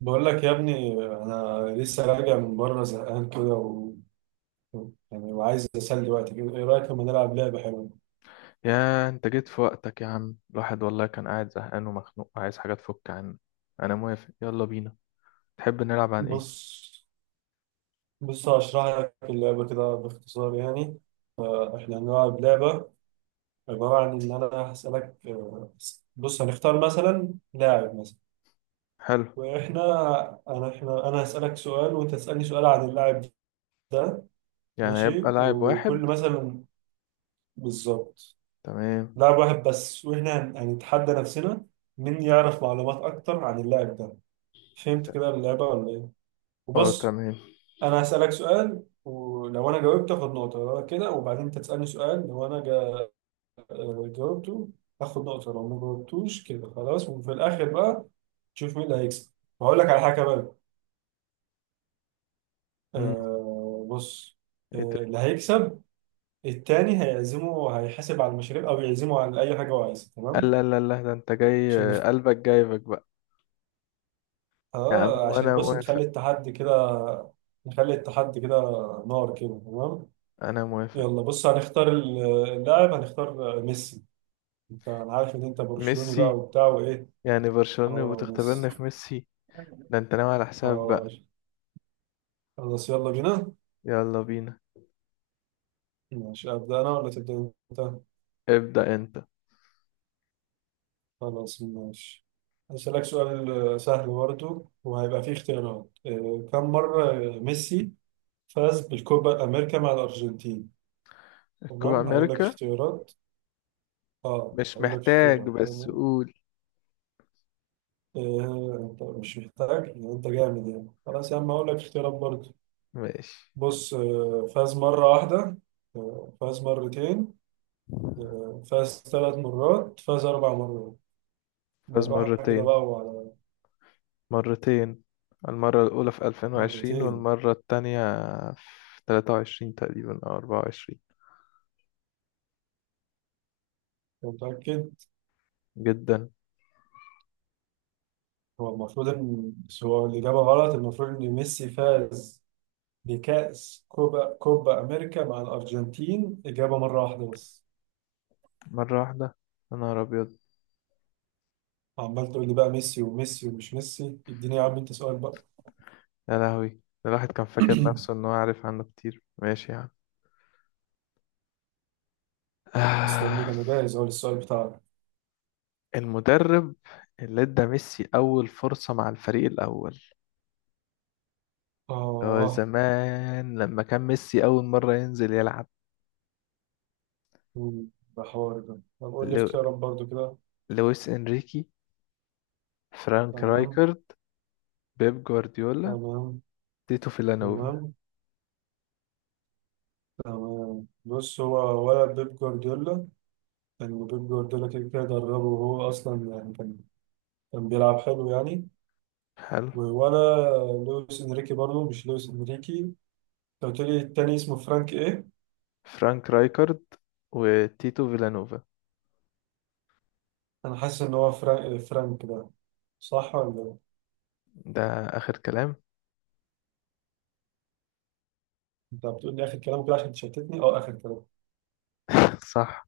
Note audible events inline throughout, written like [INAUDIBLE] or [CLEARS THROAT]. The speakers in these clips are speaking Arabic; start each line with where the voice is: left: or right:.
right: بقول لك يا ابني، انا لسه راجع من بره زهقان كده يعني، وعايز اسلي وقتي كده. ايه رايك لما نلعب لعبه حلوه؟
left: يا انت جيت في وقتك يا عم. الواحد والله كان قاعد زهقان ومخنوق عايز حاجة تفك عنه. انا موافق، يلا بينا. تحب نلعب عن ايه؟
right: بص بص، هشرح لك اللعبه كده باختصار يعني. احنا هنلعب لعبه عباره عن ان انا هسالك. بص هنختار مثلا لاعب مثلا.
left: حلو.
right: واحنا انا احنا انا هسالك سؤال وانت تسالني سؤال عن اللاعب ده.
left: يعني
right: ماشي،
left: هيبقى لاعب
right: وكل
left: واحد؟
right: مثلا بالظبط.
left: تمام.
right: لاعب واحد بس، واحنا هنتحدى نفسنا مين يعرف معلومات اكتر عن اللاعب ده. فهمت كده اللعبة ولا ايه؟
left: اه،
right: وبص،
left: تمام.
right: انا هسألك سؤال ولو انا جاوبت اخد نقطة. لو أنا كده، وبعدين انت تسألني سؤال، لو انا جا... آه، جاوبته اخد نقطة، لو ما جاوبتوش كده خلاص. وفي الاخر بقى تشوف مين اللي هيكسب. وهقول لك على حاجة بقى.
left: مم.
right: بص،
left: ايه تاني؟
right: اللي هيكسب التاني هيعزمه، هيحاسب على المشاريب او يعزمه على اي حاجة هو عايزها. تمام؟
left: لا لا لا، ده انت جاي
right: عشان
left: قلبك جايبك بقى. يا عم
right: اه عشان
left: انا
right: بص، نخلي
left: موافق.
right: التحدي كده. نخلي التحدي كده نار كده، تمام.
left: انا موافق.
right: يلا بص هنختار اللاعب. هنختار ميسي. انت، انا عارف ان انت برشلوني بقى
left: ميسي؟
right: وبتاع وايه.
left: يعني برشلونة
right: اه
left: وبتختبرني
right: ميسي.
left: في ميسي؟ ده انت ناوي على حساب
right: اه
left: بقى.
right: خلاص يلا بينا.
left: يلا بينا.
right: ماشي، ابدا انا ولا تبدا انت؟
left: ابدأ انت.
right: خلاص ماشي. هسألك سؤال سهل برضو وهيبقى فيه اختيارات. كم مرة ميسي فاز بالكوبا أمريكا مع الأرجنتين؟
left: الكوبا
right: تمام هقول لك
left: امريكا.
right: اختيارات. اه
left: مش
right: هقول لك
left: محتاج،
right: اختيارات،
left: بس
right: تمام.
left: قول.
right: إيه، انت مش محتاج؟ يعني انت جامد يعني. خلاص يا عم اقول لك اختيارات برضه.
left: ماشي.
right: بص، فاز مرة واحدة، فاز مرتين، فاز ثلاث مرات، فاز اربع مرات.
left: فاز
right: بالراحة كده
left: مرتين.
right: بقى وعلى.
left: مرتين. المرة الأولى في 2020
right: مرتين؟
left: والمرة التانية في 23 تقريبا أو 24.
right: انت متأكد؟
left: جدا.
right: هو المفروض ان، بس هو الإجابة غلط. المفروض ان ميسي فاز بكأس كوبا أمريكا مع الأرجنتين إجابة مرة واحدة بس.
left: مرة واحدة. يا نهار أبيض.
right: عمال تقول لي بقى ميسي وميسي ومش ميسي. اديني يا عم انت سؤال بقى.
left: يا لهوي ده، الواحد كان فاكر نفسه
right: [CLEARS THROAT]
left: إن هو عارف عنه كتير. ماشي يعني.
right: مستنيك،
left: آه.
right: انا جاهز اهو للسؤال بتاعك.
left: المدرب اللي ادى ميسي أول فرصة مع الفريق الأول، اللي هو
right: اه،
left: زمان لما كان ميسي أول مرة ينزل يلعب.
right: مم، ده حوار ده. طب قول لي
left: لو...
right: اختيارات برضو كده.
left: لويس إنريكي، فرانك
right: تمام.
left: رايكارد، بيب جوارديولا،
right: تمام.
left: تيتو فيلانوفا.
right: تمام. تمام. بص، هو ولا بيب جوارديولا؟ لأن بيب جوارديولا كده كده دربه، وهو أصلا يعني كان بيلعب حلو يعني.
left: حلو.
right: ولا لويس إنريكي؟ برضو مش لويس إنريكي. أنت قلت لي التاني اسمه فرانك إيه؟
left: فرانك رايكارد وتيتو فيلانوفا
right: أنا حاسس إن هو فرانك ده. صح ولا إيه؟
left: ده آخر كلام.
right: أنت بتقول لي آخر كلام كده عشان تشتتني. أه، آخر كلام.
left: [LAUGHS] صح.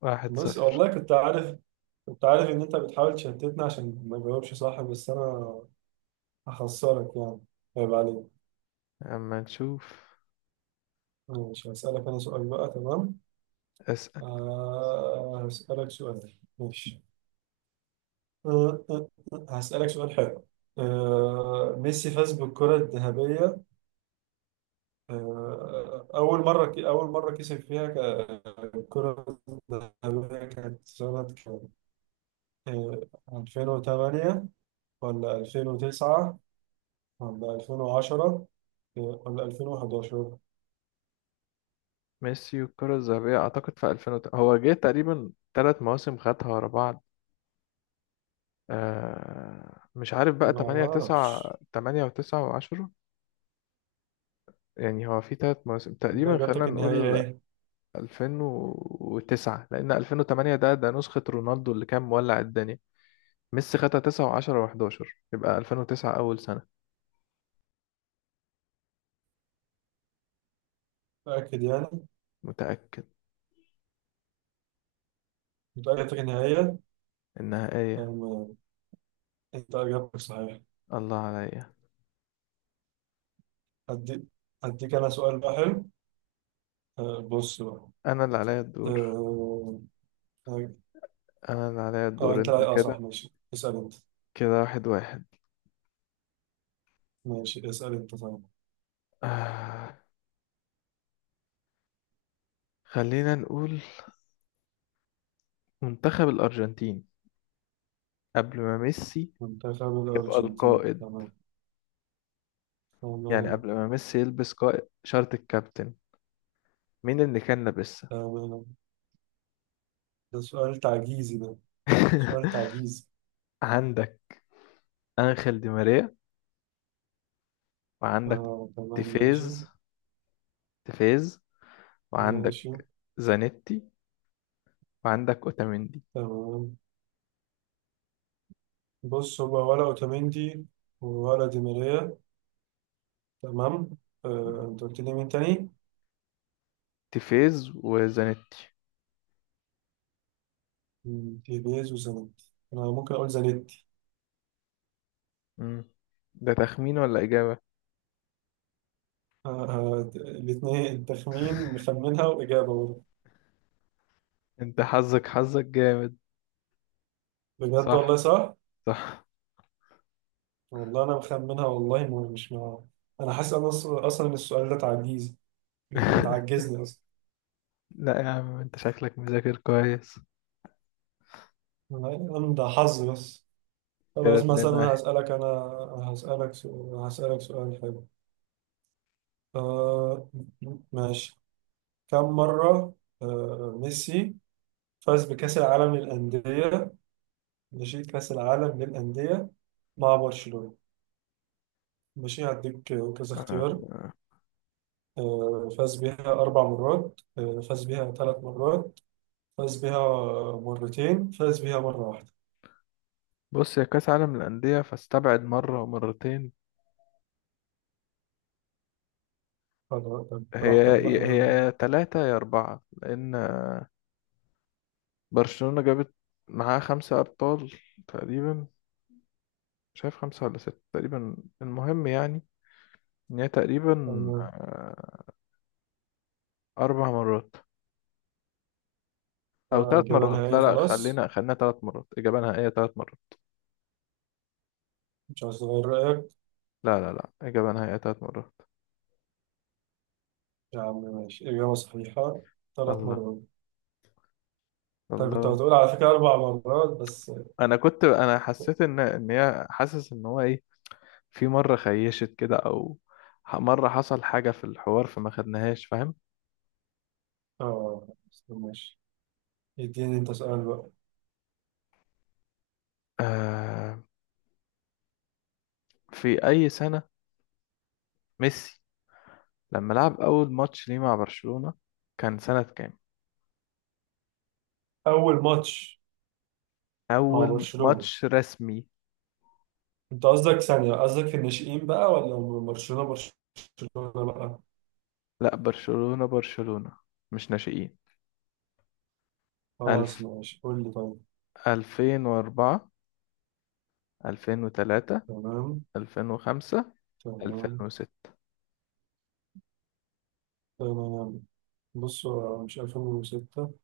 left: واحد
right: بص،
left: صفر
right: والله كنت عارف إن أنت بتحاول تشتتني عشان ما أجاوبش صح. بس أنا هخسرك يعني، عيب عليك.
left: أما نشوف.
right: ماشي هسألك أنا سؤال بقى، تمام.
left: اسأل.
right: هسألك سؤال. ماشي. هسألك سؤال حلو. ميسي فاز بالكرة الذهبية. أول مرة كسب فيها الكرة الذهبية كانت سنة كام؟ آه 2008 ولا 2009 ولا 2010 ولا 2011؟
left: ميسي والكرة الذهبية أعتقد في 2000 هو جه تقريبا تلات مواسم خدها ورا بعض. آه، مش عارف بقى،
right: ما
left: تمانية
right: اعرفش.
left: تسعة، تمانية وتسعة وعشرة. يعني هو في تلات مواسم
right: انت
left: تقريبا، خلينا
right: اجابتك النهائية
left: نقول
right: ايه؟
left: 2009، لأن 2008 ده نسخة رونالدو اللي كان مولع الدنيا. ميسي خدها 9 و10 و11. يبقى 2009 أول سنة.
right: متأكد يعني؟
left: متأكد.
right: انت اجابتك النهائية؟
left: النهائية.
right: أم- انت اجابتك صحيحة.
left: الله عليا.
right: هديك، هديك انا سؤال بقى حلو. أه، بص بقى.
left: أنا اللي عليا الدور.
right: اه، آه،
left: أنا اللي عليا الدور،
right: انت
left: أنت
right: لا، اه صح،
left: كده. كده واحد واحد.
right: ماشي اسأل انت طيب.
left: آه. خلينا نقول منتخب الأرجنتين قبل ما ميسي
right: منتخب
left: يبقى
right: الأرجنتين.
left: القائد.
right: تمام.
left: يعني
right: تمام.
left: قبل ما ميسي يلبس قائد شارة الكابتن، مين اللي كان لابسها؟
right: تمام. ده سؤال تعجيزي، ده سؤال
left: [LAUGHS]
right: تعجيزي.
left: عندك أنخيل دي ماريا، وعندك
right: تمام ماشي.
left: تيفيز، تيفيز،
right: ماشي.
left: وعندك زانيتي، وعندك أوتاميندي.
right: تمام. بص، هو ولا اوتاميندي ولا دي ماريا؟ تمام. انت قلت لي مين تاني؟
left: تيفيز وزانيتي.
right: تيبيز وزانيت. انا ممكن اقول زانيت.
left: مم. ده تخمين ولا إجابة؟
right: آه، الاتنين تخمين، مخمنها واجابه برضه.
left: أنت حظك حظك جامد.
right: بجد والله،
left: صح.
right: صح؟
left: صح.
right: والله انا مخمنها، والله مش مع. انا حاسس، أنا اصلا إن السؤال ده تعجيز،
left: [LAUGHS]
right: بتعجزني اصلا.
left: لا يا عم، أنت شكلك مذاكر كويس.
right: أنا ده حظ بس.
left: كده
right: خلاص مثلا
left: اتنين
right: أنا
left: واحد
right: هسألك. انا هسألك سؤال هسألك سؤال حلو. آه ماشي. كم مرة ميسي فاز بكأس العالم للأندية؟ ماشي كأس العالم للأندية مع برشلونة. ماشي هديك كذا
left: آه،
right: اختيار.
left: آه.
right: فاز بيها أربع مرات، فاز بيها ثلاث مرات، فاز بيها مرتين، فاز بيها مرة واحدة.
left: بص، يا كأس عالم الأندية فاستبعد مرة ومرتين.
right: خلاص، طب براحتك
left: هي
right: بقى.
left: هي تلاتة يا أربعة، لأن برشلونة جابت معاها خمسة أبطال تقريبا، شايف خمسة ولا ستة تقريبا. المهم يعني إن هي تقريبا
right: أنا-
left: آه، أربع مرات أو ثلاث
right: إجابة
left: مرات.
right: نهائية
left: لا لا،
right: خلاص؟
left: خلينا ثلاث مرات إجابة نهائية، ثلاث مرات.
right: مش عايز تغير رأيك؟
left: لا لا لا، إجابة نهائية تلات مرات.
right: يا عم ماشي، إجابة صحيحة. ثلاث
left: الله.
right: مرات. طيب كنت
left: الله.
right: هتقول على فكرة أربع مرات بس.
left: أنا كنت حسيت إن هي حاسس إن هو إيه، في مرة خيشت كده، أو مرة حصل حاجة في الحوار فما خدناهاش، فاهم.
right: آه بس ماشي. اديني انت سؤال بقى.
left: آه، في أي سنة ميسي لما لعب أول ماتش ليه مع برشلونة كان سنة كام؟
right: اول ماتش مع
left: أول
right: برشلونة.
left: ماتش رسمي.
right: انت قصدك ثانية، قصدك في الناشئين بقى ولا برشلونة برشلونة بقى؟
left: لا، برشلونة برشلونة، مش ناشئين.
right: خلاص
left: ألف
right: ماشي، قول لي طيب.
left: 2004، 2003،
right: تمام.
left: 2005، ألفين
right: تمام.
left: وستة.
right: تمام. بص، هو مش 2006.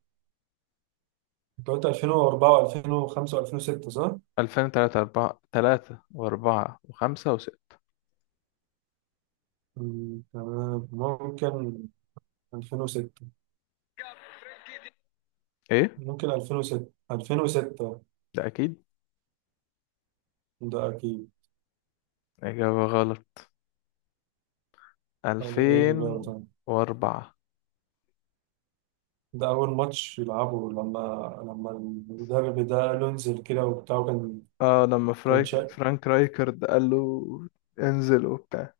right: انت قلت 2004 و2005 و2006، صح؟
left: ألفين وتلاتة، أربعة، تلاتة وأربعة وخمسة وستة.
right: تمام ممكن 2006،
left: إيه؟
right: ممكن 2006، 2006،
left: ده أكيد.
right: ده اكيد.
left: إجابة غلط.
right: طب ايه الاجابة
left: ألفين
right: طيب؟
left: وأربعة
right: ده أول ماتش يلعبه لما، لما المدرب ده قال له انزل كده وبتاع، وكان.
left: آه، لما
right: كان شا...
left: فرانك رايكرد قال له انزل وبتاع،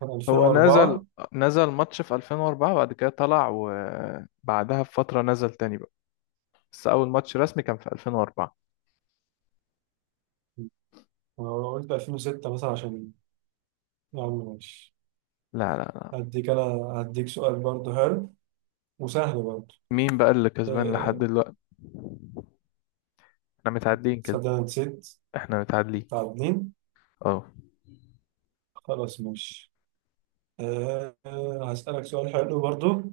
right: كان
left: هو نزل
right: 2004.
left: نزل ماتش في 2004، وبعد كده طلع وبعدها بفترة نزل تاني بقى. بس أول ماتش رسمي كان في 2004.
right: أنا قلت 2006 مثلا عشان، يا عم ماشي.
left: لا لا لا.
right: هديك أنا، هديك سؤال برضه حلو، وسهل برضه.
left: مين بقى اللي كسبان لحد
right: أه...
left: دلوقتي؟ احنا متعادلين كده.
right: صدق أنا نسيت.
left: احنا متعادلين.
right: تعادلين.
left: اه.
right: خلاص ماشي. أه... آه، هسألك سؤال حلو برضه.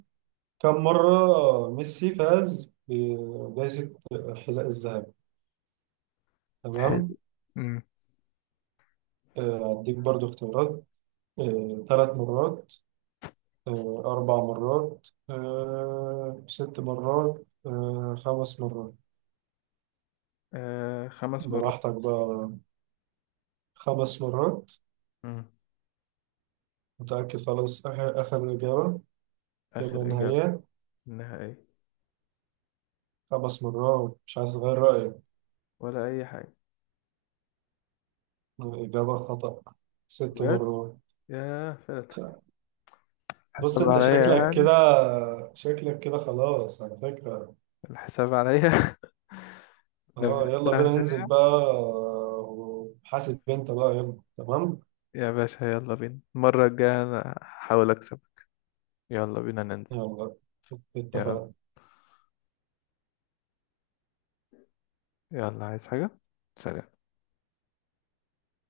right: كم مرة ميسي فاز بجائزة الحذاء الذهبي؟
left: الحازم.
right: تمام.
left: امم
right: هديك برضه اختيارات. ثلاث مرات، أربع مرات، ست مرات، خمس مرات.
left: آه، خمس مرات.
right: براحتك بقى. خمس مرات؟
left: مم.
right: متأكد خلاص؟ آخر إجابة؟ إجابة
left: آخر إجابة.
right: نهائية؟
left: إنها إيه.
right: خمس مرات، مش عايز أغير رأيك؟
left: ولا أي حاجة.
right: إجابة خطأ. ست
left: بجد.
right: مرات.
left: ياه، فاتت.
right: بص
left: حساب
right: أنت
left: عليا
right: شكلك
left: يعني.
right: كده، شكلك كده خلاص على فكرة.
left: الحساب عليا. [LAUGHS]
right: أه يلا
left: لبستها
right: بينا ننزل
left: فين.
right: بقى. وحاسب أنت بقى، يلا تمام.
left: يا باشا، يلا بينا المرة الجاية أنا هحاول أكسب. يلا بينا ننزل.
right: يلا،
left: يلا.
right: اتفقنا.
left: يلا، عايز حاجة. سلام.